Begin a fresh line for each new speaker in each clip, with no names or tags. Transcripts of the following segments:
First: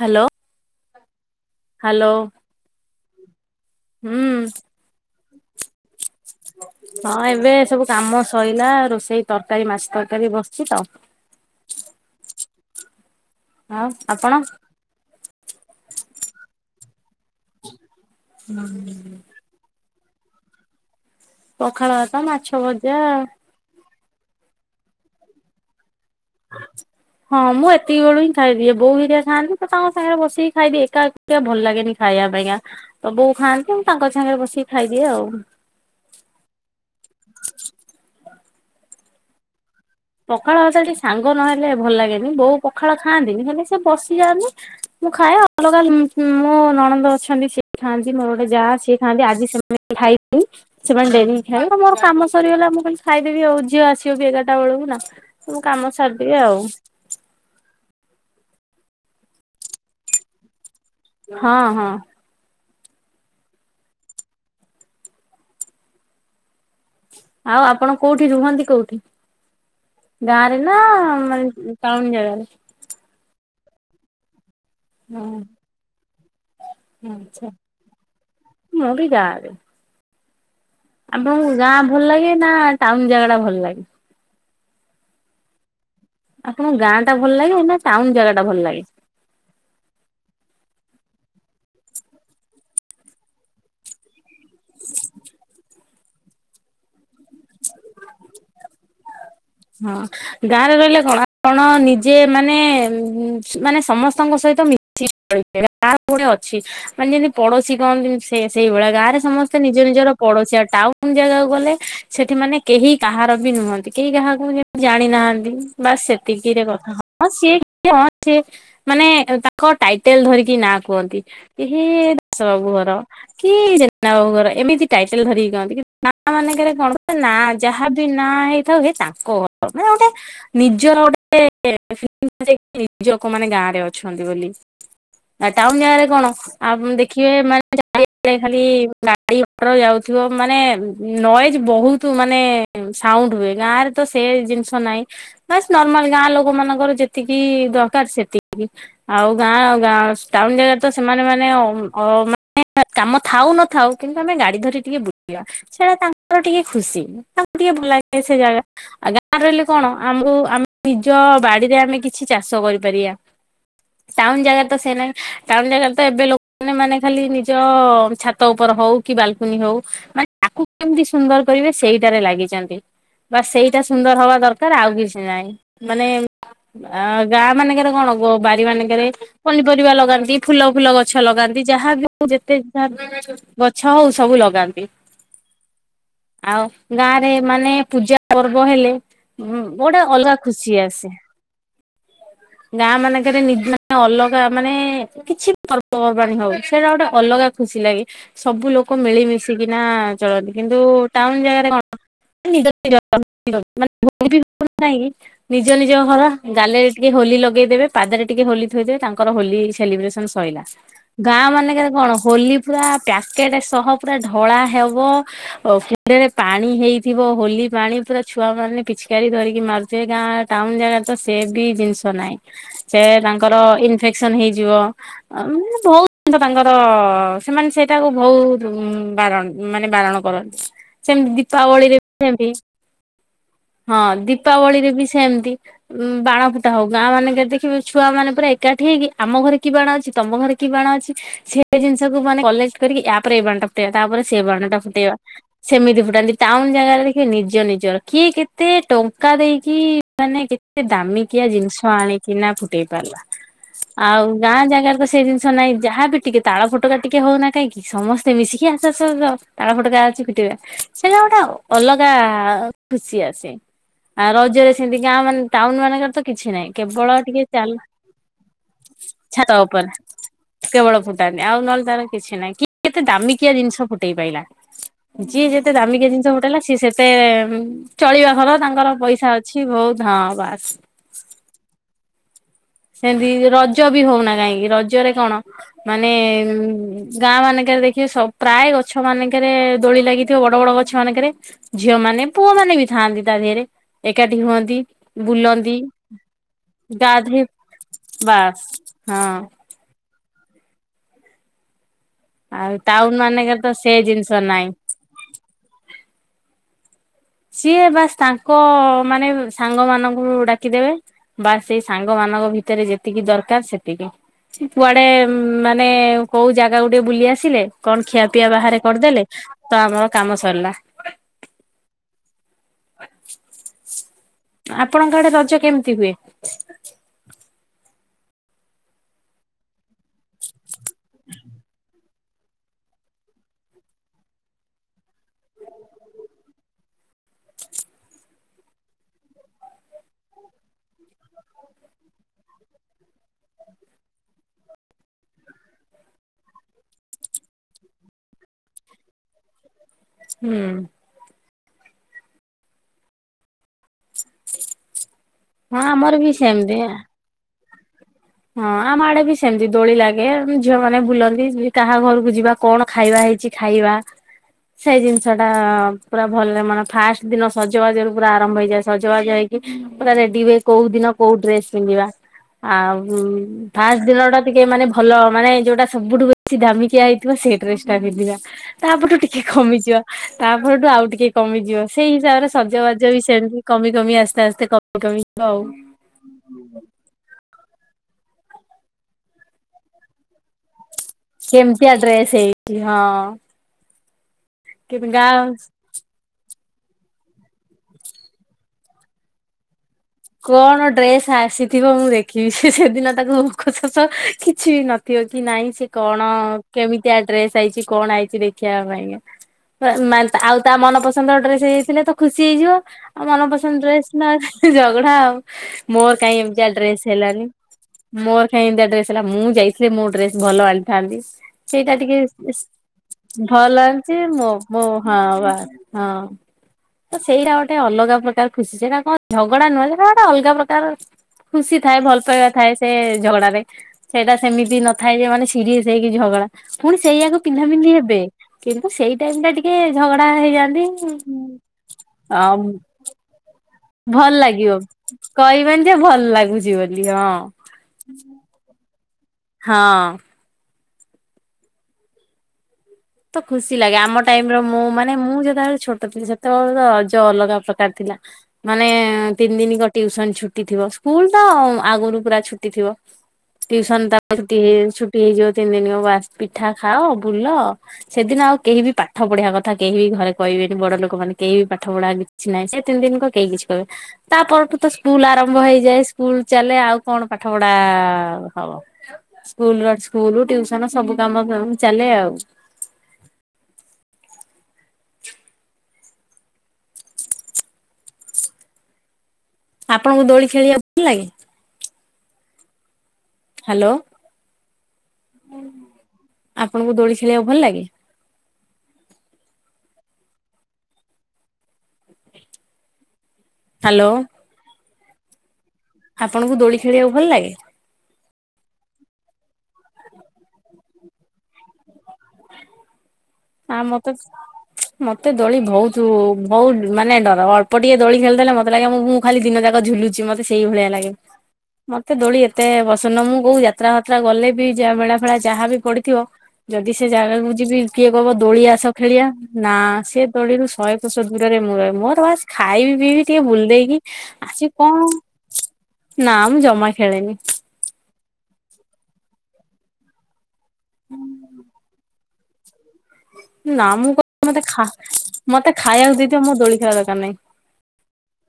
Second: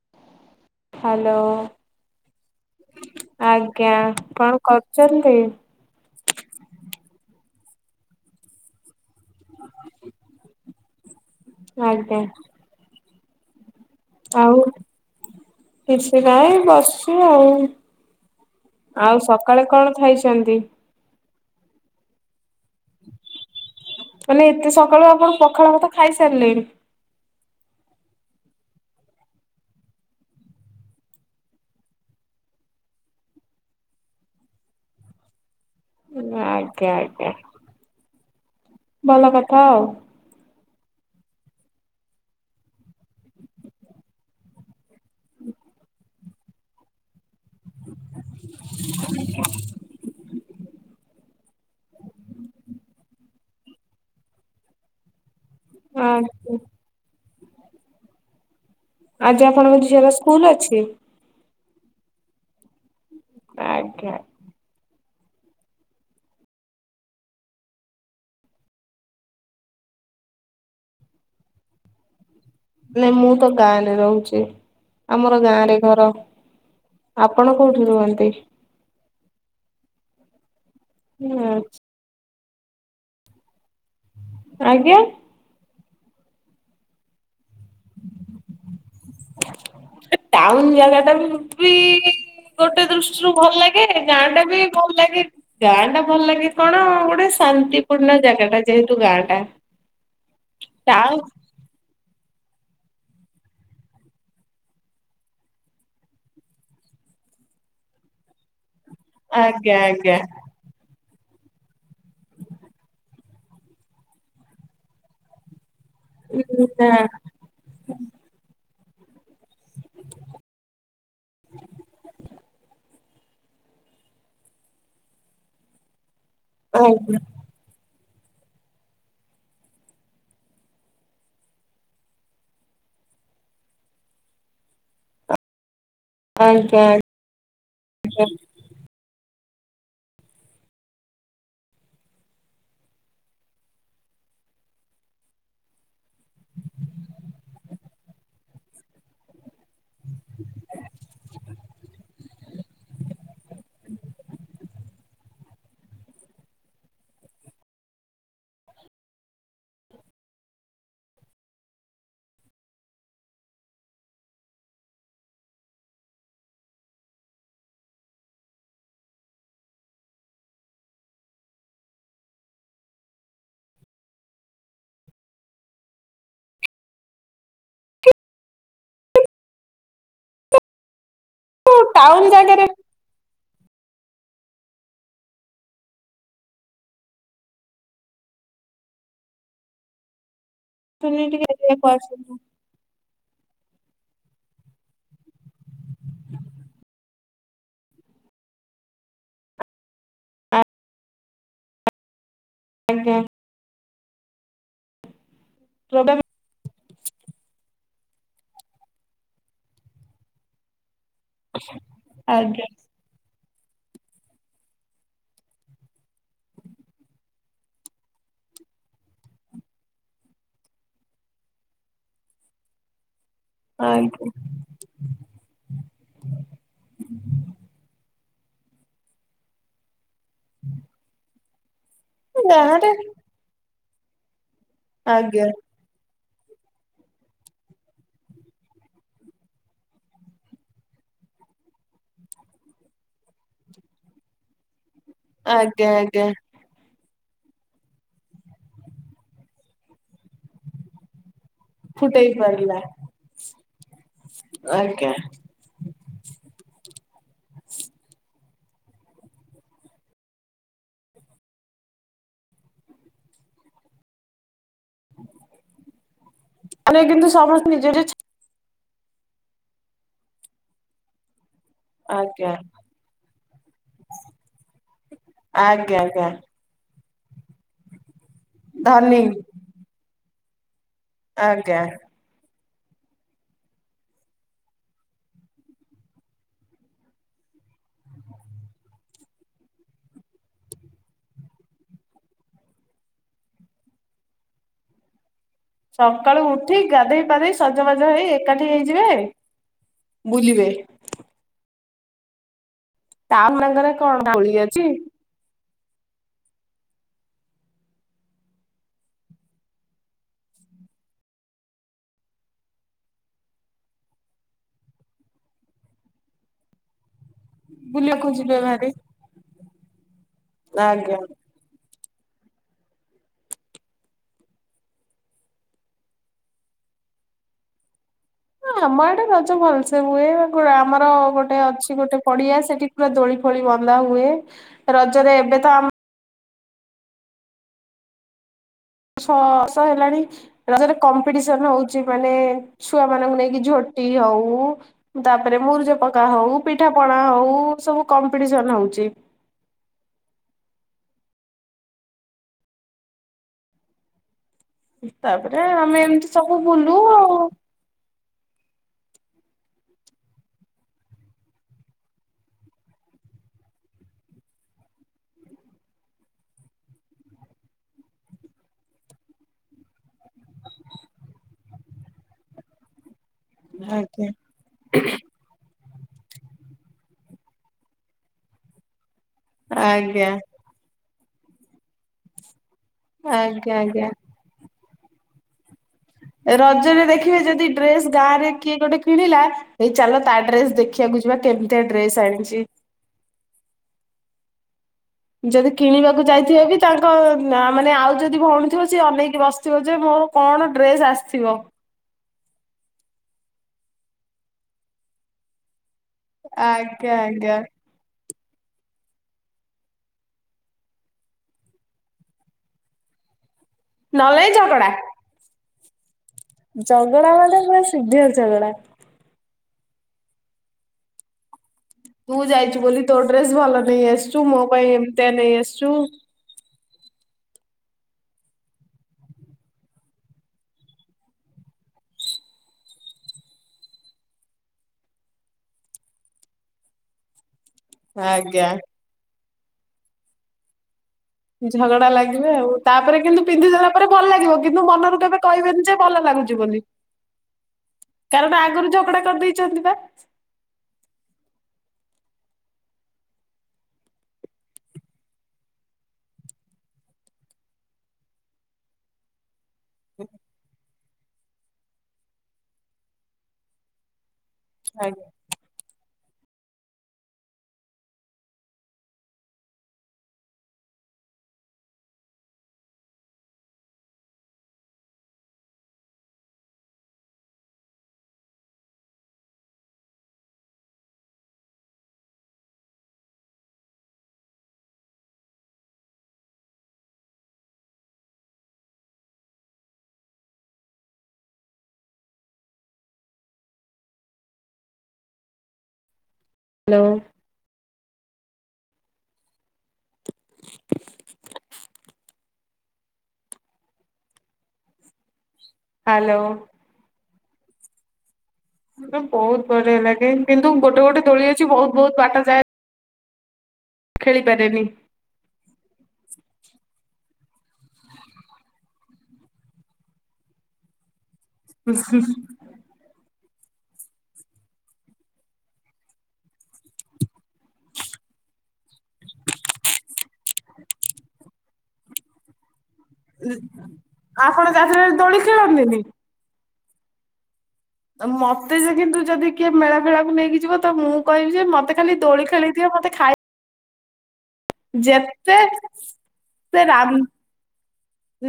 Hello
hello
hello
ଆଜ୍ଞା
ହୁଁ
କଣ କ ଚନ୍ତି
ହଁ ଏବେ ସବୁ କାମ ସଇଲା ରୋଷେଇ ତରକାରୀ ମାଛ ତରକାରୀ ବସିଚି ତ
ଆଜ୍ଞା
ଆଉ ଆପଣ?
ଆଉ କିଛି ନାଇ ବସଚି ଆଉ।
ହୁଁ
ଆଉ ସକାଳେ କଣ ଥାଇଚନ୍ତି?
ପଖାଳ ଭାତ ମାଛ ଭଜା
ମାନେ ଏତେ ସକାଳୁ ଆପଣ ପଖାଳ ଭାତ ଖାଇସାରିଲେଣି।
ହ ହଁ ମୁଁ ଏତିକି ବେଳୁ ହିଁ ଖାଇଦିଏ। ବୋଉ ହେରିକା ଖାଆନ୍ତି ତ ତାଙ୍କ ସାଙ୍ଗରେ ବସିକି ଖାଇଦିଏ ଏକା ଏକା ଭଲ ଲାଗେନି। ଖାଇବା ପାଇଁକା ତ ବୋଉ ଖାଆନ୍ତି ମୁଁ ତାଙ୍କ ସାଙ୍ଗରେ ବସିକି ଖାଇଦିଏ ଆଉ।
ଆଜ୍ଞା ଆଜ୍ଞା ଭଲ କଥା ଆଉ।
ପଖାଳ ଭାତ ଟିକେ ସାଙ୍ଗ ନହେଲେ ଭଲ ଲାଗେନି ବୋଉ ପଖାଳ ଖାଆନ୍ତିନି ହେଲେ ସେ ବସିଯାଆନ୍ତିି ମୁଁ ଖାଏ ଅଲଗା ମୋ ନଣନ୍ଦ ଅଛନ୍ତି ସେ ଖାଆନ୍ତି ମୋର ଗୋଟେ ଯା ସିଏ ଖାଆନ୍ତି। ଆଜି ସମସ୍ତେ ମିଶିକି ଖାଇଚୁ। ସେମାନେ ଡେରି ହି ଖାଇବେ। ଆ ମୋର କାମ ସରିଗଲା ମୁଁ କହିଲି ଖାଇଦେବି ଆଉ ଝୀଅ ଆସିବ ବି ଏଗାରଟା ବେଳକୁୁ ନା। ମୁଁ କାମ ସାରିଦେବି
ଆଜ୍ଞା
ଆଉ।
ଆଜି ଆପଣଙ୍କ ଝିଅର ସ୍କୁଲ ଅଛି?
ହଁ ହଁ।
ଆଜ୍ଞା।
ଆଉ ଆପଣ କୋଉଠି ରୁହନ୍ତି କୋଉଠି? ଗାଁରେ ନା ମାନେ ଟାଉନ ଜାଗାରେ?
ନ ମୁଁ ତ ଗାଁରେ ରହୁଛି ଆମର
ହଁ
ଗାଁରେ ଘର।
ଆଚ୍ଛା
ଆପଣ କୋଉଠି ରୁହନ୍ତି?
ମୁଁ ବି ଗାଁରେ। ଆପଣଙ୍କୁ ଗାଁ ଭଲ ଲାଗେ ନା ଟାଉନ ଜାଗା ଟା ଭଲ ଲାଗେ?
ଆଜ୍ଞା?
ଆପଣଙ୍କୁ ଗାଁ ଟା ଭଲ ଲାଗେ ନା ଟାଉନ ଜାଗା ଟା ଭଲ ଲାଗେ?
ଟାଉନ ଜାଗା ଟା ବି ପି ଗୋଟେ ଦୃଷ୍ଟିରୁ ଭଲ ଲାଗେ ଗାଁ ଟା ବି ଭଲ ଲାଗେ। ଗାଁ ଟା ଭଲ ଲାଗେ କଣ ଗୋଟେ ଶାନ୍ତିପୂର୍ଣ୍ଣ ଜାଗା ଟା ଯେହେତୁ ଗାଁ ଟା।
ହଁ ଗାଁରେ ରହିଲେ
ଟାଉ
କଣ ଆପଣ ନିଜେ ମାନେ ମାନେ ସମସ୍ତଙ୍କ ସହିତ ମିଶିକି ରହିପାରିବେ। ତାର ଗୋଟେ ଅଛି ମାନେ ଯେମିତି ପଡୋଶୀ କହନ୍ତିନି ସେ ସେଇଭଳିଆ ଗାଁ ରେ ସମସ୍ତେ ନିଜ
ଆଜ୍ଞା
ନିଜର
ଆଜ୍ଞା
ପଡୋଶୀ ଆଉ ଟାଉନ୍ ନ୍ ଜାଗାକୁ ଗଲେ ସେଠି ମାନେ କେହି କାହାର ବି ନୁହଁନ୍ତି କେହି କାହା କୁ ଯେମିତି ଜାଣିନାହାନ୍ତି ବାସ୍ ସେତିକିରେ
ଆଜ୍ଞା
କଥା। ହଁଁ ସି କି ହଁ ସ ମାନେ ତାଙ୍କ ଟାଇଟେଲ ଧରିକି ନାଁ କୁହନ୍ତି। କି ହେ ଦାଶ ବାବୁ ଘର। କି ଜେନାବାବୁ ଘର ଏମିତି ଟାଇଟେଲ ଧରିକି କହନ୍ତି। କିନ୍ତୁ ଗାଁ ମାନଙ୍କରେ କଣ ଗୋଟେ ନା ଯାହା ବି ନା ହେଇଥାଉ ହେ ତାଙ୍କ ଘର। ମାନେ ଗୋଟେ ନିଜର ଗୋଟେ ଲାଗେ [unintelligible] ନିଜ ଲୋକ ମାନେ ଗାଁରେ ଅଛନ୍ତି ବୋଲି। ଆ ଟାଉନ ଜାଗାରେ କଣ
ଆଜ୍ଞା
ଆପଣ
ଆଜ୍ଞା।
ଦେଖିବେ ମାନେ ଚାରିଆଡେ ଖାଲି ଗାଡି ମଟର ଯାଉଥିବ ମାନେ ନଏଜ ବହୁତ ମାନେ ସାଉଣ୍ଡ ହୁଏ। ଗାଁରେ ତ ସେ ଜିନିଷ ନାହିଁ ବାସ୍ ନର୍ମାଲ ଗାଁ ଲୋକ ମାନଙ୍କର ଯେତିକି ଦରକାର ସେତିକି। ଆଉ ଗାଁ ଗାଁ ଟାଉନ ଜାଗାରେ ତ ସେମାନେ ମାନେ କାମ ଥାଉ ନଥାଉ କିନ୍ତୁ ଆମେ ଗାଡି ଧରି ଟିକେ ବୁଲିବା। ସେଇଟା ତାଙ୍କର ଟିକେ ଖୁସି। ତାଙ୍କୁ ଟିକେ ଭଲଲାଗେ ସେ ଜାଗା। ଆ ଗାଁ ରହିଲେ କଣ ଆମକୁ ଆମେ ନିଜ ବାଡିରେ ଆମେ କିଛି ଚାଷ କରିପାରିବା। ଟାଉନ ଜାଗାରେ ତ ସେ ନ ଟାଉନ ଜାଗାରେ ତ ଏବେ ଲୋକମାନେ ମାନେ ଖାଲି ନିଜ ଛା ତ ଉପର ହଉ କି ବାଲକୁନି ହଉ ମାନେ ତାକୁ କେମିତି ସୁନ୍ଦର କରିବେ ସେଇଟାରେ ଲାଗିଛନ୍ତି। ବାସ୍ ସେଇଟା ସୁନ୍ଦର ହବା ଦରକାର ଆଉ କିଛି ନାହିଁ। ମାନେ ଆ ଗାଁ ମାନଙ୍କରେ କଣ ଗ ବାରି ମାନଙ୍କରେ ପନିପରିବା ଲଗାନ୍ତି ଫୁଲ ଫୁଲ ଗଛ ଛ ଲଗାନ୍ତି ଯାହା ବି ହଉ
ଟାଉନ
ଯେତେ
ଜାଗାରେ
ବି ଯାହା ସବୁ ଗଛ ହଉ ସବୁ ଲଗାନ୍ତି। ଆଉ ଗାଁ ରେ ମାନେ ପୂଜା ପର୍ବ ହେଲେ ଉ ଗୋଟେ ଅଲଗା ଖୁସି ଆସେ।
ଶୁନି ଟିକେ ଏରିଆକୁ ଆସନ୍ତୁ।
ଗାଁ ମାନେଙ୍କେରେ ନିଜେ ମାନେ ଅଲଗା ମାନେ କିଛି ପର୍ବପର୍ବାଣି ହୋଉ ସେଇଟା ଗୋଟେ ଅଲଗା ଖୁସି ଲାଗେ ସବୁ ଲୋକ ମିଳିମିଶିକିନା ଚଳନ୍ତି କିନ୍ତୁ ଟାଉନ ଜାଗାରେ କଣ [inaudible]
ଆଜ୍ଞା
ନିଜ ନିଜ
ପ୍ରୋବ୍ଲେମ
ଘର ଗାଲିରେ ଟିକେ ହୋଲି ଲଗେଇଦେବେ ପାଦରେ ଟିକେ ହୋଲି ଥୋଇଦେବେ ତାଙ୍କର ହୋଲି ସେଲିବ୍ରେସନ ସରିଲା ଗାଁ ମାନଙ୍କରେ କଣ ହୋଲି
ଆଜ୍ଞା
ପୁରା ପ୍ୟାକେଟ ସହ ପୁରା ଢଳା ହବ କୁଣ୍ଡରେ ପାଣି ହେଇଥିବ ହୋଲି ପାଣିରେ ପୁରା ଛୁଆ ମାନେ ପିଚିକାରି ଧରିକି ମାରୁଥିବେ ଗାଁ ଟାଉନ ଜାଗାରେ ତ ସେ ବି ଜିନିଷ ନାହିଁ ସେ ତାଙ୍କର
ଆଜ୍ଞା
ଇନଫେକ୍ସନ ହେଇଯିବ ମାନେ ବହୁତ ତାଙ୍କର ସେମାନେ ସେଇଟାକୁ ବହୁତ ବାରଣ ମାନେ ବାରଣ କରନ୍ତି ସେମିତି ଦୀପାବଳିରେ ସେମିତି
ଗାଁରେ
ହଁ ଦୀପାବଳିରେ ବି
ଆଜ୍ଞା
ସେମତି ଆଉ ବାଣ ଫୁଟା ହଉ, ଗାଁ ମାନଙ୍କରେ ଦେଖିବେ ଛୁଆ ମାନେ ପୁରା ଏକାଠି ହେଇକି ଆମ ଘରେ କି ବାଣ ଅଛି ତମ ଘରେ କି ବାଣ ଅଛି ସେ ଜିନିଷକୁ ମାନେ କଲେକ୍ଟ କରିକି ଆ ପରେ ଏ ବାଣ ଟା ଫୁଟେଇବା ତାପରେ ସେ ବାଣ ଟା ଫୁଟେଇବା
ଆଜ୍ଞା
ସେମିତି
ଆଜ୍ଞା
ଫୁଟାନ୍ତି ଟାଉନ ଜାଗାରେ ଦେଖିବ ନିଜେ ନିଜ ନିଜର କିଏ କେତେ ଟଙ୍କା ଦେଇକି ମାନେ କେତେ ଦାମିକିଆ ଜିନିଷ ଅ ଆଣିକିନା ଫୁଟେଇ ପାରିଲା ଆଉ ଗାଁ ଜାଗାରେ ତ
ଆଜ୍ଞା
ସେଇ ଜିନିଷ ନହିଁ ଯାହା ବିି ଟିକେ ତାଳ ଫଟକା ଟିକେ ହଉନା କାହିଁକି ସମସ୍ତେ ମିଶିକି ଆସ ଆସ ଆସ ତାଳ ଫଟକା ଅଛି ଫୁଟେଇବା ସେଇଟା ଗୋଟେ ଅଲଗା ଖୁସି ଆସେ ଆ ରଜରେ ସେମତି ଗାଁ ମାନେ ଟାଉନ ମାନଙ୍କର ତ କିଛି ନାହିଁ
ଆମେ
କେବଳ
କିନ୍ତୁ
ଟିକେ
ସମସ୍ତେ
ଚାଲ
ନିଜ ନିଜ
ଛାତ ଉପରେ କେବଳ ଫୁଟାନ୍ତି ଆଉ ନହେଲେ କିଛି
ଆଜ୍ଞା
ନାଇଁ କିଏ କେତେ ଦାମିକିଆ ଜିନିଷ ଫୁଟେଇ ପ ପାଇଲା ଯିଏ ଯେତେ
ଆଜ୍ଞା
ଦାମିକିଆ
ଆଜ୍ଞା
ଜିନିଷ ଫୁଟେଇଲା ସେତେ ଚଳିବା ଘର ତାଙ୍କର
ଧନୀ
ପଇସା ଅଛି ବହୁତ ହଁ ବାସ୍।
ଆଜ୍ଞା।
ସେମତି ରଜ ବି ହଉନା କାହିଁକି ରଜରେ କଣ ମାନେ ଉ ଗାଁ ମାନଙ୍କରେ ଦେଖିବେ ପ୍ରାୟ ଗଛ ମାନଙ୍କରେ ଦୋଳି ଲାଗିଥିବ ବଡ ବଡ ଗଛ ଛ ମାନଙ୍କରେ ଝିଅ ମାନେ ପୁଅ ମାନେ ବି ଥାଆନ୍ତି ତା ଦିହରେ ଏକାଠି ହୁଅନ୍ତି ବୁଲନ୍ତି
ସକାଳୁ ଉଠି ଗାଧେଇ
ଗାଧେ
ପାଧେଇ ସଜବାଜ ହେଇ ଏକାଠି ହେଇଯିବେ ବୁଲିବେ।
ଆଉ ଟାଉନ ମାନେଙ୍କରେ ତ
ମାନଙ୍କରେ
ସେ
କଣ
ଜିନିଷ
ଦୋଳି
ନାହିଁ।
ଅଛି
ସିଏ ବାସ୍ ତାଙ୍କ ମାନେ ସାଙ୍ଗ ମାନଙ୍କୁ ଡାକିଦେବେ ବାସ୍ ସେଇ ସାଙ୍ଗମାନଙ୍କ ଭିତରେ ଯେତିକି ଦରକାର ସେତିକି। କୁଆଡେ ମାନେ କୋଉ ଜାଗା ଗୋଟେ ବୁଲି ଆସିଲେ କଣ ଖିଆ
ବୁଲିବାକୁ
ପିଆ
ଯିବେ
ବାହାରେ
ଭାରି
କରିଦେଲେ ତ ଆମର କାମ ସରିଲା।
ଆଜ୍ଞା।
ଆପଣଙ୍କ ଆଡେ ରଜ କେମିତି ହୁଏ?
ଆମ ଆଡେ ରଜ ଭଲସେ ହୁଏ ଆମର ଗୋଟେ ଅଛି ଗୋଟେ ପଡିଆ ସେଠି ଦୋଳି ଫୋଳି ବନ୍ଧା ହୁଏ ରଜରେ ଏବେ ତ ଆମ ଶ-ସ ହେଲାଣି ରଜରେ କମ୍ପିଟିସନ ହଉଛି ମାନେ ଛୁଆ ମାନଙ୍କୁ ନେଇକି ଝୋଟି ହଉ ତାପରେ ମୁରଜ ପକା ହଉ ପିଠା ପଣା ହଉ ସବୁ କମ୍ପିଟିସନ ହଉଛି
ହୁଁ।
ତାପରେ
ହଁ
ଆମେ
ଆମର
ଏମିତି
ବି
ସବୁ
ସେମିତି।
ବୁଲୁ ଆଉ।
ହଁ ଆମ ଆଡେ ବି ସେମିତି ଦୋଳି ଲାଗେ ଝିଅ ମାନେ ବୁଲନ୍ତି କାହା ଘରକୁ ଯିବା କଣ ଖାଇବା ହେଇଛି ଖାଇବା ସେଇ ଜିନିଷ ଟା ପୁରା ଭଲ ମାନେ ଫାଷ୍ଟ ଦିନ ସଜବାଜରୁ ପୁରା ଆରମ୍ଭ ହେଇଯାଏ ସଜବାଜ ହେଇକ ପୁରା ରେଡି ହୁଏ କୋଉ ଦିନ କୋଉ ଡ୍ରେସ ପିନ୍ଧିବା ଆଉ ହୁଁ ଫାଷ୍ଟ ଦିନ
ଆଜ୍ଞା
ଟା ଟିକେ ମାନେ ଭଲ ମାନେ ଯୋଉଟା ସବୁଠୁ ସେ ଦାମିକିଆ ହେଇଥିବ ସେଇ ଡ୍ରେସ ଟା ପିନ୍ଧିବା ତାପଠୁ ଟିକେ କମିଯିବା
ଆଜ୍ଞା
ତା ଠୁ ଆଉ ଟିକେ କମିଯିବ ସେଇ ହିସାବରେ ସଜବାଜ ବି ସେମତି
ଆଜ୍ଞା
କମି
ଆଜ୍ଞା।
କମି ଆସ୍ତେ ଆସ୍ତେ [unintelligible]
ରଜରେ ଦେଖିବେ ଯଦି ଡ୍ରେସ ଗାଁ ରେ କିଏ ଗୋଟେ କିଣିଲା ଏଇ ଚାଲ ତା ଡ୍ରେସ ଦେଖ ଦେଖିବାକୁ ଯିବା କେମିତି
କେମିତିଆ
ଡ୍ରେସ ଆଣିଛି।
ହେଇଛି ହଁ। କିପିଙ୍ଗି ଗ୍ଲାସ।
ଯଦି କିଣିବାକୁ ଯାଇଥିବେ ବି ତାଙ୍କ ମାନେ ଆଉ ଯଦି ଭଉଣୀଥିବ ସି ଅନେଇକି ବସିଥିବ ଯେ ମୋର
କଣ ଡ୍ରେସ ଆସି ଥିବ ମୁଁ ଦେଖିବି ସେ ସେଦିନ ତାକୁ ମୁଖ ଶଷ କିଛି ବି ନଥିବ କି ନାଇଁ ସେ କଣ
ଆଜ୍ଞା
କେମିତିଆ
ଆଜ୍ଞା
ଡ୍ରେସ ଆଇଛି କଣ ଆଇଛି ଦେଖିବା ପାଇଁ କା। ଆଉ ତା ମନ ପସନ୍ଦ ଡ୍ରେସ ହେଇଯାଇଥିଲେ ତ ଖୁସି ହେଇଯିବ। ଆଉ ମନପସନ୍ଦ ଡ୍ରେସ ନହେଇଥିଲେ ଝଗଡା ଆଉ ମୋର କାଇଁ ଏ ଏମିତିଆ ଡ୍ରେସ
ଝଗଡା
ହେଲାନି
ମାନେ ପୁରା ସିଭିୟର
ମୋର କାଇଁ
ଝଗଡା।
ଏନ୍ତିଆ ଡ୍ରେସ ହେଲା ମୁଁ ଯାଇ ଯେ ମୋ ଡ୍ରେସ ଭଲ ଆଣିଥାନ୍ତି। ସେଇଟା ଟିକେ
ତୁ ଯାଇଛୁ ବୋଲି ତୋ ଡ୍ରେସ
ଭଲ
ନେଇ
ଅଛି
ଆସିଛୁ
ମୋ ମୋ
ପାଇଁ
ହଁ
ଏମିତିଆ ନେଇ
ବା
ଆସିଛୁ
ହଁ। ତ ସେଇଟା ଗୋଟେ ଅଲଗା ପ୍ରକାର ଖୁସି ସେଇଟା କଣ ଝଗଡା ନୁହେଁ ସେଟା ଗୋଟେ ଅଲଗା ପ୍ରକାର ଖୁସି ଥାଏ ଭଲ ପାଇବା ଥାଏ ସେ ଝଗଡାରେ। ସେଇଟା ସେମିତି ନଥାଏ ଯେ ମାନେ ସିରିଏସ ସେଇକି ଝଗଡା ପୁଣି ସେଇୟାକୁ ପିନ୍ଧା ପିନ୍ଧି ହେ ହେବେ
ଆଜ୍ଞା।
କିନ୍ତୁ ସେଇ ଟାଇମ ଟା ଟିକେ ଝଗଡା ହେଇଯାଆନ୍ତି।
ଝଗଡା
ଅ
ଲାଗିବେ ଆଉ ତାପରେ କିନ୍ତୁ ପିନ୍ଧିଦେବେ। ତାପରେ ଭଲ ଲାଗିବ କିନ୍ତୁ ମନରୁ କେବେ କହିବେନି ଯେ ଭଲ ଲାଗୁଛି ବୋଲି। କାରଣ ଆଗରୁ ଝଗଡ଼ା କରିଦେଇ
ହଁ। ତ ଖୁସି ଲାଗେ ଆମ ଟାଇମ ର ମୁଁ ମାନେ ମୁଁ ଯେତେବେଳେ ଛୋଟ ଥିଲି ସେତେବେଳ ରଜ ଅଲଗା ପ୍ରକାର ଥିଲା। ମାନେ ତିନି ଦିନ। ଟିଉସନ ଛୁଟି ଥିବ ସ୍କୁଲ ତ ଆଗରୁ ପୁରା ଛୁଟି ଥିବ ଟିଉସନ ଟା ଛୁଟି
ଆଜ୍ଞା।
ହେଇଯିବ ତିନି ଦିନ ବାସ ପିଠା ଖାଅ ବୁଲ। ସେଦିନ ଆଉ କେହି ବି ପାଠ ପଢିବା କଥା କେହି ବି ଘରେ କହିବେନି ବଡ ଲୋକମାନେ କେହି ବି ପାଠ ପଢା କିଛି ନାହିଁ ସେ ତିନି ଦିନ କ କେହି କିଛି କହିବେନି। ତା ପରଠୁ ତ ସ୍କୁଲ ଆରମ୍ଭ ହେଇଯାଏ ସ୍କୁଲ ଚାଲେ ଆଉ କଣ ପାଠ ପଢା ଆ ହବ। ସ୍କୁଲର ସ୍କୁଲ ଟିଉସନ ସବୁ କାମ ଚାଲେ ଆଉ। ଆପଣଙ୍କୁ ଦୋଳି ଖେଳିବାକୁ ଭଲ ଲାଗେ? ହାଲୋ। ଆପଣଙ୍କୁ
ହ୍ୟାଲୋ।
ଦୋଳି ଖେଳିବାକୁ ଭଲ ଲାଗେ? ହ୍ୟାଲୋ।
ହ୍ୟାଲୋ।
ଆପଣଙ୍କୁ ଦୋଳି ଖେଳିବାକୁ ଭଲ ଲାଗେ?
ମୋତେ ବହୁତ ବଢିଆ ଲାଗେ କିନ୍ତୁ ଗୋଟେ ଗୋଟେ ଦୋଳି ଅଛି ବହୁତ ବହୁତ ବାଟ ଯାଏ।
ଆମର ତ
ଖେଳି ପାରେନି।
ମୋ ମତେ ଦୋଳି ବହୁତ ବହୁତ ମାନେ ଡର ଅଳ୍ପ ଟିକେ ଦୋଳି ଖେଳିଦେଲେ ମୋତେ ଲାଗେ ମୁଁ ଖାଲି ଦିନ ଯାକ ଝୁଲୁଛି ମତେ ସେଇ ଭଳିଆ ଲାଗେ ମତେ ଦୋଳି ଏତେ ମୋତେ ପସନ୍ଦ ନୁହେଁ ମୁଁ କୋଉ ଯାତ୍ରା ଫାତ୍ରା ଗଲେ ବି ଯହା ମେଳା ଫେଳା ଯାହା ବି ପଡିଥିବ ଯଦି ସେ ଜାଗାକୁୁ ଯିବି। କିଏ କହିବ ଦୋଳି ଆସ ଖେଳିବା ନା ସେ ଦୋଳିରୁ ଶହେ କୋଷ ଦୂରରେ ମୁଁ ରହେ ମୋର ବାସ ଖାଇବି ପିଇବି ଟିକେ ଭୁଲ ଦେଇକି
ଆପଣ
ଆସିବି
ଯାତ୍ରାରେ
କଣ
ଦୋଳି ଖେଳନ୍ତିନି?
ନା ମୁଁ ଜମା ଖେଳେନି।
ମତେ ଯେ କିନ୍ତୁ ଯଦି କିଏ ମେଳା ଫେଳାକୁ ନେଇକି ଯିବ ତ ମୁଁ କହିବି ଯେ ମତେ ଖାଲି ଦୋଳି ଖେଳେଇ ଦିଅ ମତେ ଖାଇ
ନା ମୁଁ କି ମତେ
ଯେତେ
ମତେ ଖାଇବାକୁ ଦେଇଦିଅ ମୋ ଦୋଳି ଖାଳିବା ଦରକାର ନାହିଁ।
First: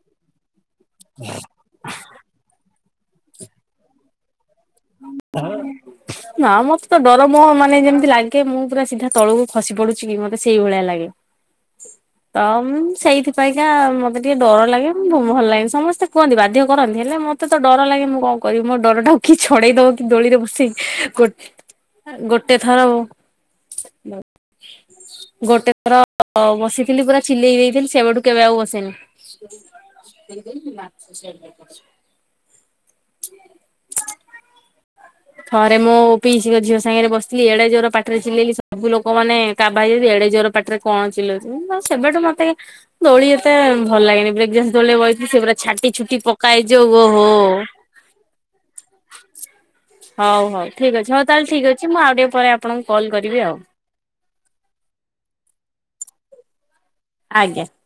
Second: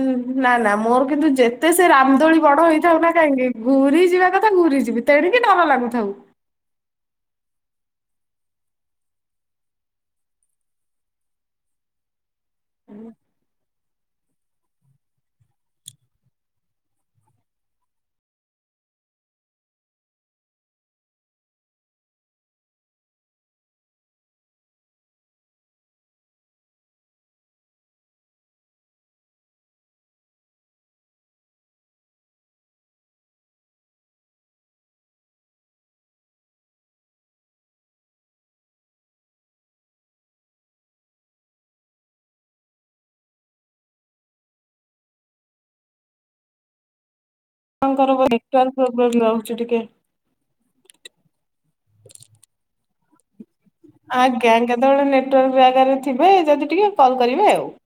ହୁଁ ନା ନା ମୋର କିନ୍ତୁ ଯେ ଯେତେ ସେ ରାମଦୋଳି ବଡ ହେଇଥାଉ ନା କାହିଁକି ଘୁରି ଯିବା କଥା ଘୁରିଯିବି ତେଣିକି ଡର ଲାଗୁଥାଉ।
ନା ମତେ ତ ଡର ମୋ ମାନେ ଯେମିତି ଲାଗେ ମୁଁ ପୁରା ସିଧା ତଳକୁ ଖସି ପଡୁଛି କି ମତେ ସେଇ ଭଳିଆ ଲାଗେ। ତ ଉଁ ସେଇଥିପାଇଁକା ମତେ ଟିକେ ଡର ଲାଗେ ମୁଁ ଭଲ ଲାଗେନି ସମସ୍ତେ କୁହନ୍ତି ବାଧ୍ୟ କରନ୍ତି ହେଲେ ମୋତେ ତ ଡର ଲାଗେ ମୁଁ କଣ କରିବି ମୋ ଡରଟାକୁ କିଛି ଛଡେଇ ଦବ କି ଦୋଳିରେ ବସେଇକି ଗୋଟେ ଗୋଟେ ଥର ଉ [unintelligible] ଗୋଟେ ଥର ବସିଥିଲି ପୁରା ଚିଲେଇ ଦେଇଥିଲି ସେବେଠୁ କେବେ ଆଉ ବସେନି। [inaudible] ଥରେ ମୋ ପିଇସୀ ଙ୍କ ଝିଅ ସାଙ୍ଗରେ ବସିଥିଲି ଏଡେ ଜୋର ପାଟିରେ ଚିଲେଇଲି ସବୁ ଲୋକମାନେ କାବା ହେଇକି ଯଦି ଏଡେ ଜୋର ପାଟିରେ କଣ ଚିଲଉଛୁ ସେବେଠୁ ମତେ ଦୋଳି ଏତେ ଭଲ ଲାଗେନି ବ୍ରେକଡାନ୍ସ ଦୋଳି ରେ ବଇଥିଲି ସେ ପୁରା ଛାଟି ଛୁଟି ପକଏ ଯେ ଓହୋ।
ଆପଣଙ୍କ ର ନେଟୱର୍କ ପ୍ରୋବ୍ଲେମ ରହୁଛି ଟିକେ।
ହୋଉ ହୋଉ ଠିକ୍ ଅଛି। ହୋଉ ତାହେଲେ ଠିକ୍ ଅଛି ମୁଁ ଆଉ ଟିକେ ପରେ ଆପଣଙ୍କୁ କଲ୍ କରିବି ଆଉ।
ଆଜ୍ଞା କେତେବେଳେ ନେଟୱାର୍କ ଜାଗାରେ ଥିବେ ଯଦି ଟିକେ କଲ୍ କରିବେ
ଆଜ୍ଞା।
ଆଉ।